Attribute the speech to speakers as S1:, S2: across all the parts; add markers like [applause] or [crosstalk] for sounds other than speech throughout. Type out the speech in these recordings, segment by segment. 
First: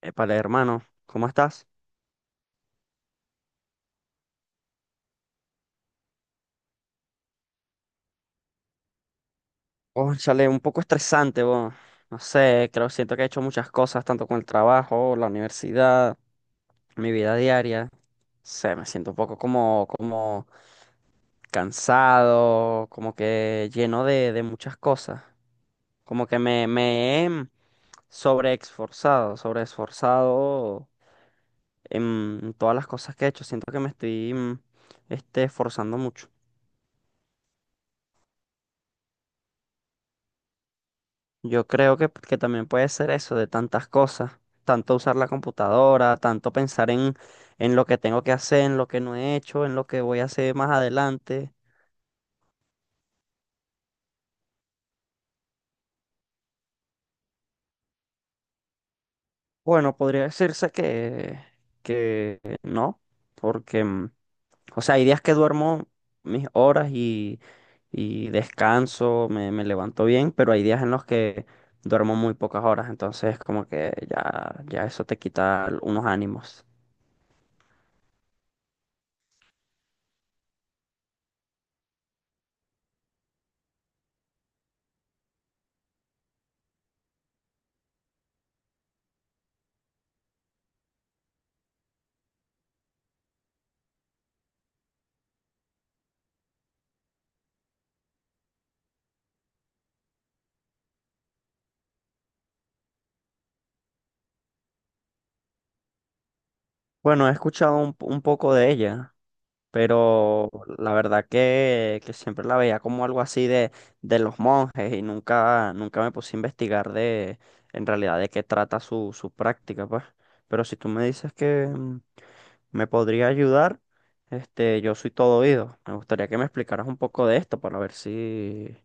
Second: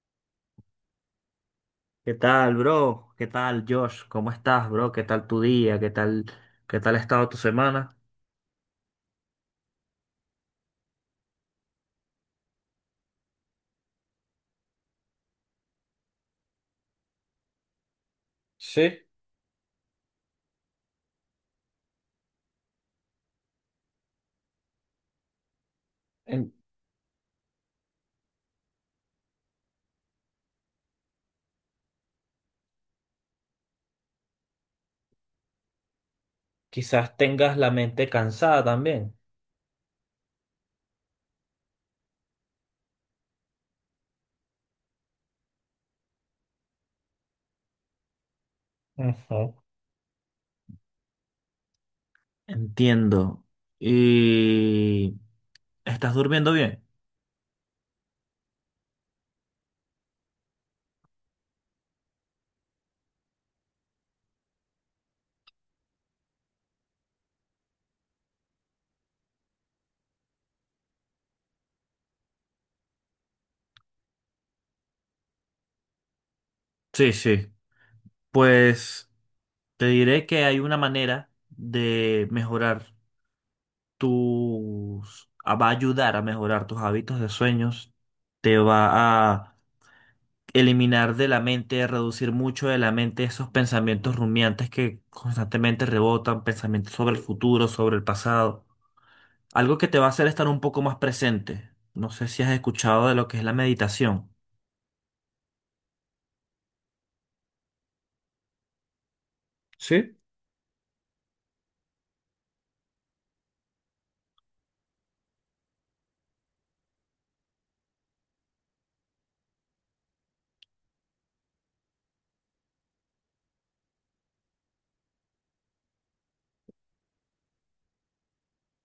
S1: Épale, hermano, ¿cómo estás?
S2: ¿Qué tal, bro? ¿Qué tal, Josh? ¿Cómo estás, bro? ¿Qué tal tu día? ¿Qué tal ha estado tu semana?
S1: Oh, chale, un poco estresante, bo. No sé, creo, siento que he hecho muchas cosas, tanto con el trabajo, la universidad, mi vida diaria. No sé, me siento un poco como, como cansado, como que lleno de muchas cosas. Como que
S2: En-
S1: me he sobreexforzado, sobreesforzado en todas las cosas que he hecho. Siento que me estoy, esforzando mucho.
S2: Quizás tengas la mente cansada también.
S1: Yo creo que también puede ser eso de tantas cosas, tanto usar la computadora, tanto pensar en lo que tengo que hacer, en lo que no he
S2: Ujú.
S1: hecho, en lo que voy a hacer más adelante.
S2: Entiendo. ¿Y estás durmiendo bien?
S1: Bueno, podría decirse que no, porque, o sea, hay días que duermo mis horas y descanso, me levanto bien, pero hay días en los que duermo muy pocas horas, entonces como que ya, ya eso te quita unos ánimos.
S2: Sí, sí. Pues te diré que hay una manera de mejorar tus ah, va a ayudar a mejorar tus hábitos de sueños. Te va a eliminar de la mente, reducir mucho de la mente esos pensamientos rumiantes que constantemente rebotan, pensamientos sobre el futuro, sobre el pasado. Algo que te va a hacer estar un poco más presente. No sé si has escuchado de lo que es la meditación.
S1: Bueno, he escuchado un poco de ella,
S2: Sí,
S1: pero la verdad que siempre la veía como algo así de los monjes y nunca, nunca me puse a investigar de en realidad de qué trata su práctica, pues. Pero si tú me dices que me podría ayudar, este, yo soy todo oído. Me gustaría que me explicaras un poco de esto para ver si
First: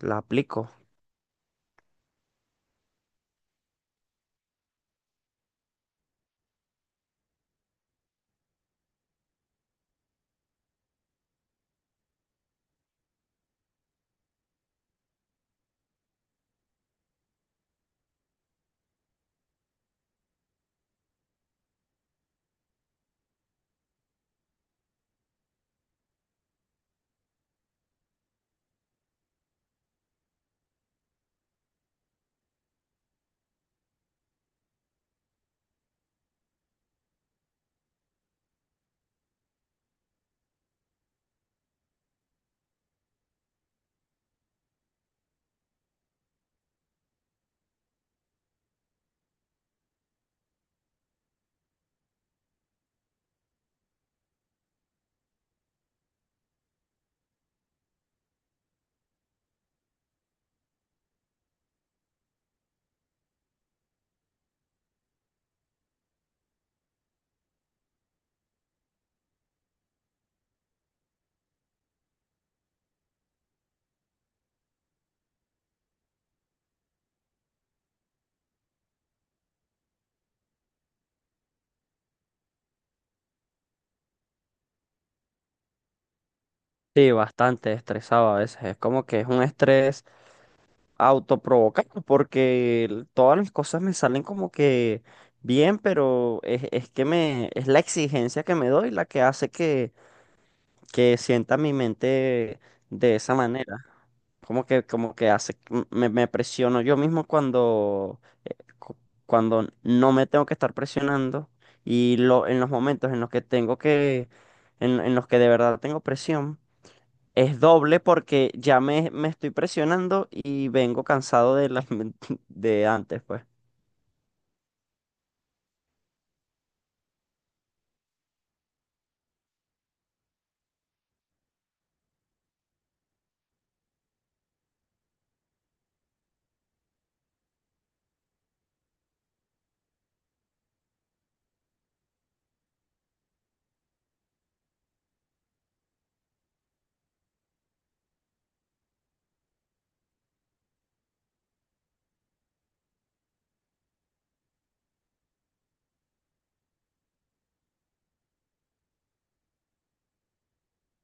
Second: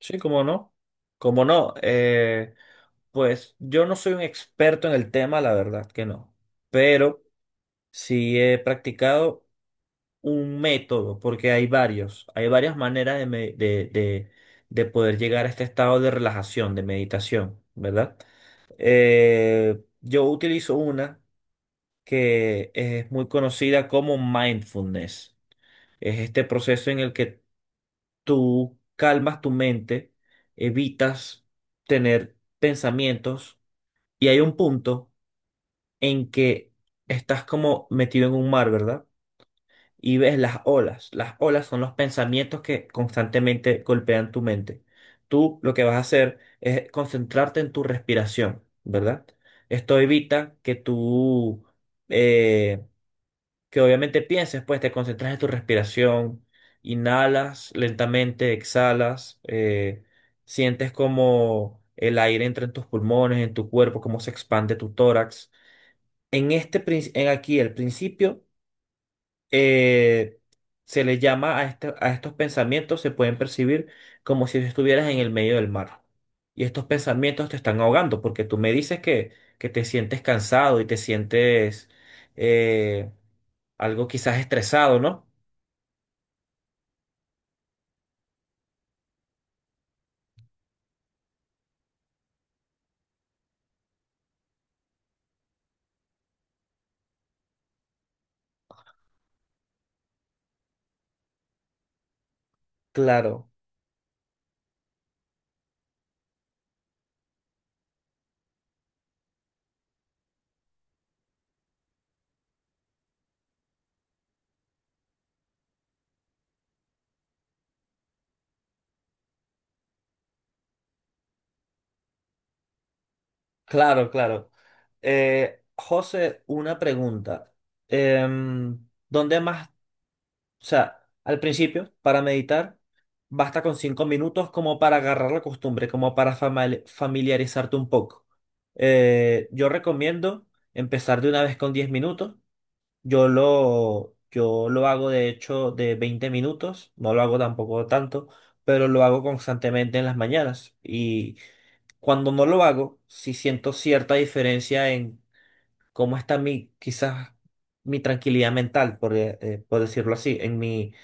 S1: la
S2: sí, cómo
S1: aplico.
S2: no. Cómo no. Pues yo no soy un experto en el tema, la verdad que no. Pero sí he practicado un método, porque hay varios, hay varias maneras de, me- de poder llegar a este estado de relajación, de meditación, ¿verdad? Yo utilizo una que es muy conocida como mindfulness. Es este proceso en el que tú calmas tu mente, evitas tener pensamientos y hay un punto en que estás como metido en un mar, ¿verdad? Y ves las olas. Las olas son los pensamientos que constantemente golpean tu mente. Tú lo que vas a hacer es concentrarte en tu respiración, ¿verdad? Esto evita que eh, que obviamente pienses, pues te concentras en tu respiración, inhalas lentamente, exhalas, sientes como el aire entra en tus pulmones, en tu cuerpo, cómo se expande tu tórax. En aquí, el principio eh, se le llama a estos pensamientos, se pueden percibir como si estuvieras en el medio del mar. Y estos pensamientos te están ahogando, porque tú me dices que te sientes cansado y te sientes eh, algo quizás estresado, ¿no?
S1: Sí, bastante estresado a veces. Es como que es un estrés autoprovocado porque todas las cosas me salen como que bien, pero es que es la exigencia que me doy la que hace que sienta mi mente de esa
S2: Claro,
S1: manera. Como que hace, me presiono yo mismo cuando, cu- cuando no me tengo que estar presionando y lo, en los momentos en los que tengo que, en los que de verdad tengo presión. Es doble porque ya me estoy presionando y vengo cansado de las [laughs] de antes, pues.
S2: claro, claro. José, una pregunta. ¿Dónde más? O sea, al principio, para meditar, basta con 5 minutos como para agarrar la costumbre, como para familiarizarte un poco. Yo recomiendo empezar de una vez con 10 minutos. Yo lo hago de hecho de 20 minutos, no lo hago tampoco tanto, pero lo hago constantemente en las mañanas. Y cuando no lo hago, sí siento cierta diferencia en cómo está mi, quizás mi tranquilidad mental, por decirlo así, en mi,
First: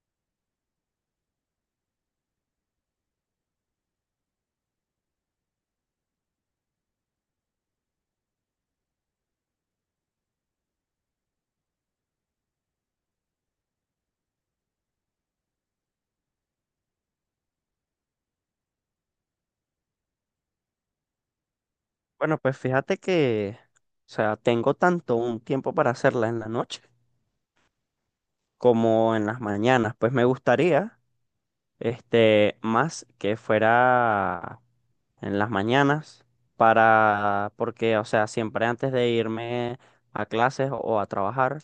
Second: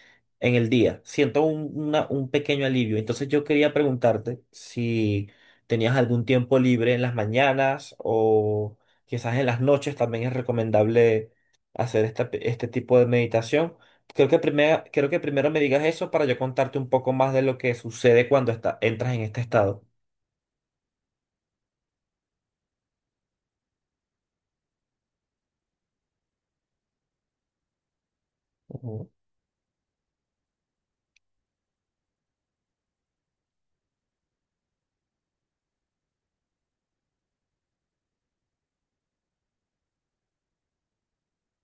S2: en el día. Siento un pequeño alivio. Entonces yo quería preguntarte si tenías algún tiempo libre en las mañanas o quizás en las noches también es recomendable hacer este tipo de meditación. Creo que primero me digas eso para yo contarte un poco más de lo que sucede cuando entras en este estado.
S1: Bueno, pues fíjate que, o sea, tengo tanto un tiempo para hacerla en la noche
S2: Ujú.
S1: como en las mañanas. Pues me gustaría, este, más que fuera en las mañanas para, porque, o sea, siempre antes de irme a clases o a trabajar,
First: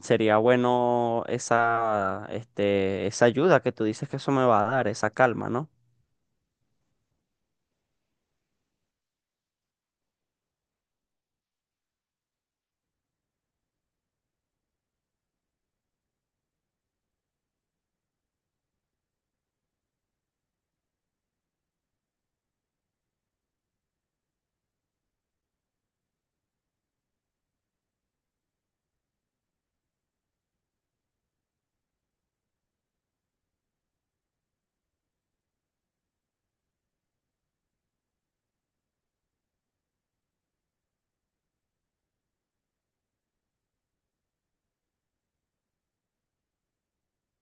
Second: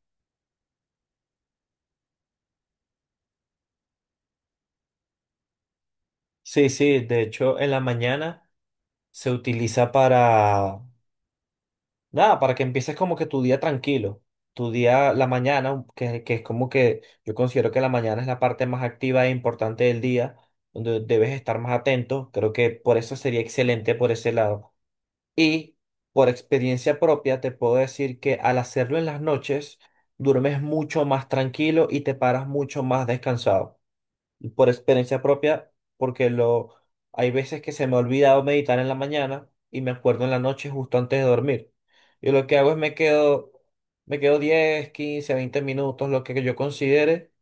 S1: sería bueno esa, este, esa ayuda que tú dices que eso me va a dar, esa calma, ¿no?
S2: Sí, sí, de hecho en la mañana se utiliza para nada, para que empieces como que tu día tranquilo, tu día, la mañana, que es como que yo considero que la mañana es la parte más activa e importante del día, donde debes estar más atento, creo que por eso sería excelente por ese lado. Y por experiencia propia te puedo decir que al hacerlo en las noches, duermes mucho más tranquilo y te paras mucho más descansado por experiencia propia, porque lo, hay veces que se me ha olvidado meditar en la mañana y me acuerdo en la noche justo antes de dormir. Y lo que hago es me quedo 10, 15, 20 minutos, lo que yo considere,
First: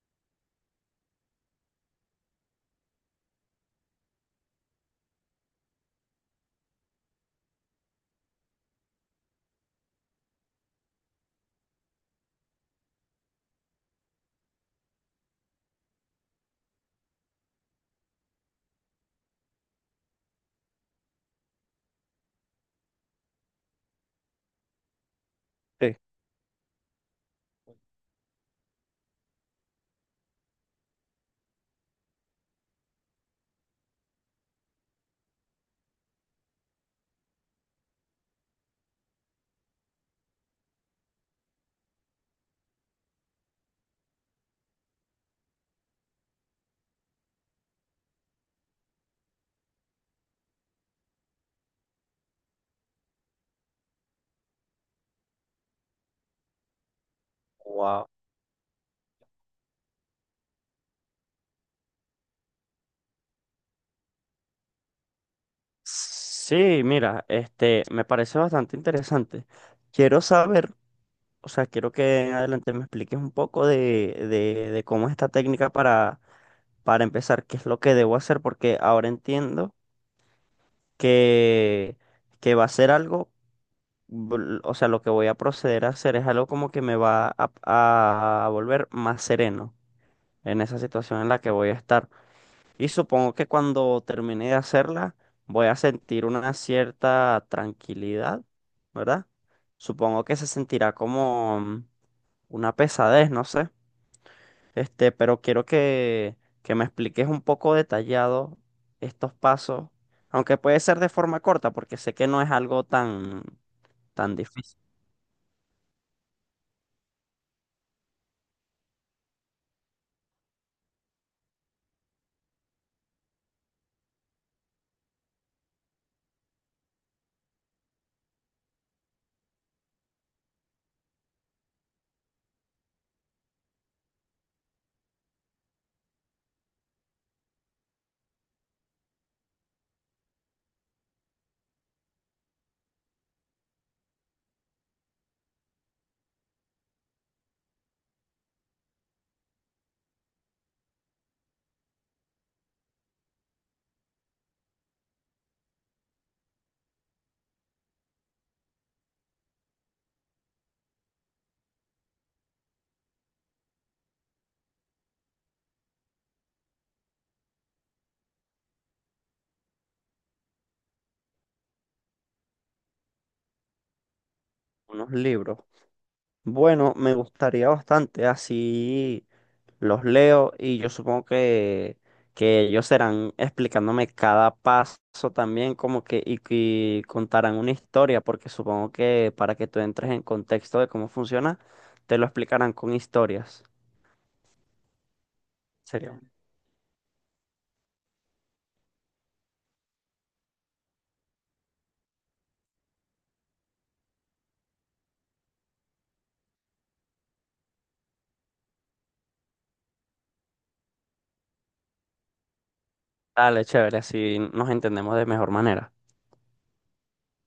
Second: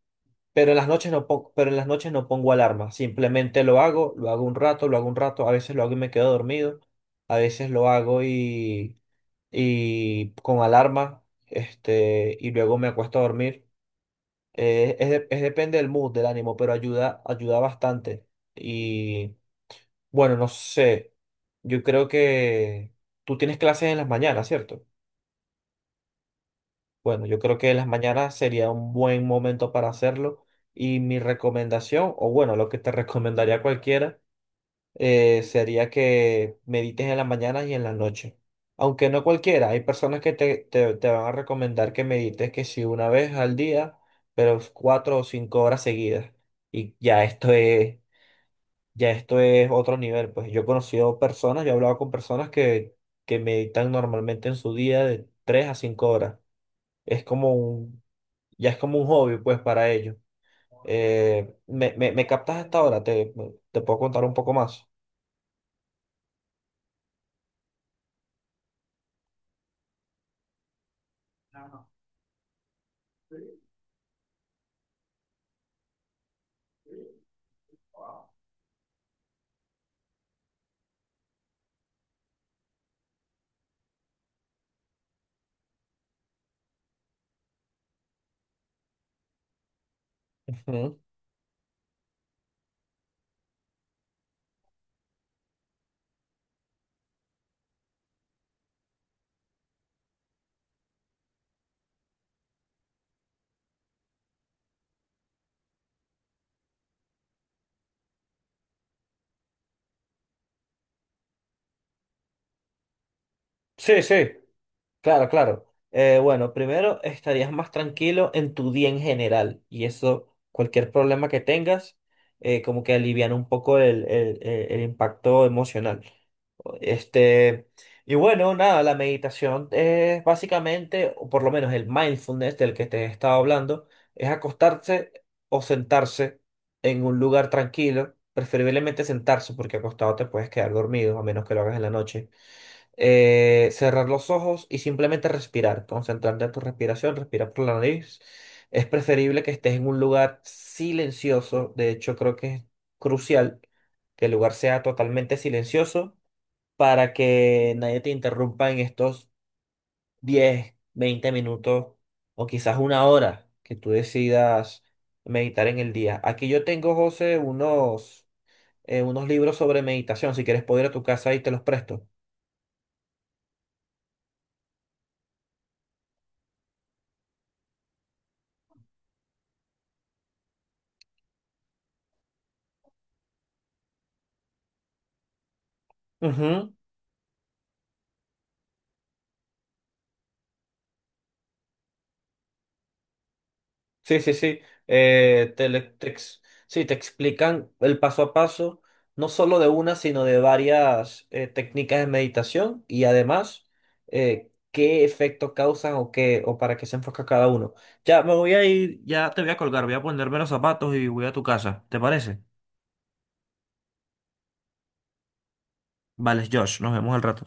S2: pero en las noches no pongo, pero en las noches no pongo alarma, simplemente lo hago, lo hago un rato, a veces lo hago y me quedo dormido, a veces lo hago y con alarma, y luego me acuesto a dormir. Es depende del mood, del ánimo, pero ayuda, ayuda bastante. Y bueno, no sé. Yo creo que tú tienes clases en las mañanas, ¿cierto?
S1: Sí.
S2: Bueno, yo creo que en las mañanas sería un buen momento para hacerlo. Y mi recomendación, o bueno, lo que te [laughs] recomendaría a cualquiera. Sería que medites en las mañanas y en las noches. Aunque no cualquiera, hay personas que te van a recomendar que medites que si una vez al día, pero 4 o 5 horas seguidas. Y ya esto es otro nivel. Pues yo he conocido personas, yo he hablado con personas que meditan normalmente en su día de 3 a 5 horas. Es como un,
S1: Wow.
S2: ya es como un hobby, pues, para ellos. Me captas hasta ahora, te puedo contar un poco más.
S1: Sí, mira, este, me parece bastante interesante. Quiero saber, o sea, quiero que en adelante me expliques un poco de cómo es esta técnica para empezar, qué es lo que debo hacer, porque ahora entiendo que, que va a ser algo, o sea, lo que voy a proceder a hacer es algo como que me va a volver más sereno en esa
S2: Ujú.
S1: situación en la que voy a estar. Y supongo que cuando termine de hacerla, voy a sentir una cierta tranquilidad, ¿verdad? Supongo que se sentirá como una pesadez, no sé. Este, pero quiero que me expliques un poco detallado estos pasos, aunque puede ser de forma corta, porque sé que no es algo tan,
S2: Sí, sí.
S1: tan difícil.
S2: Claro, claro. Bueno, primero estarías más tranquilo en tu día en general y eso, cualquier problema que tengas, como que alivian un poco el impacto emocional. Este, y bueno, nada, la meditación es básicamente, o por lo menos el mindfulness del que te he estado hablando, es acostarse o sentarse en un lugar tranquilo, preferiblemente sentarse porque acostado te puedes quedar dormido, a menos que lo hagas en la noche. Cerrar los ojos y simplemente respirar, concentrarte en tu respiración, respirar por la nariz. Es preferible que estés en un lugar silencioso, de hecho creo que es crucial que el lugar sea totalmente silencioso para que nadie te interrumpa en estos 10, 20 minutos o quizás una hora que tú decidas meditar en el día. Aquí yo tengo, José, unos libros sobre meditación, si quieres puedo ir a tu casa y te los presto.
S1: Unos libros. Bueno, me gustaría bastante, así los leo y yo supongo que ellos serán explicándome cada paso también, como que
S2: Ujú.
S1: y contarán una historia, porque supongo que para que tú entres en contexto de cómo funciona, te lo explicarán con historias.
S2: Sí, sí, sí. Te, le- te
S1: Sería,
S2: ex- sí, te explican el paso a paso, no solo de una, sino de varias técnicas de meditación y además qué efecto causan o qué, o para qué se enfoca cada uno. Ya me voy a ir, ya te voy a colgar, voy a ponerme los zapatos y voy a tu casa. ¿Te parece?
S1: dale, chévere, así nos entendemos de mejor manera.
S2: Vale, Josh, nos vemos al rato.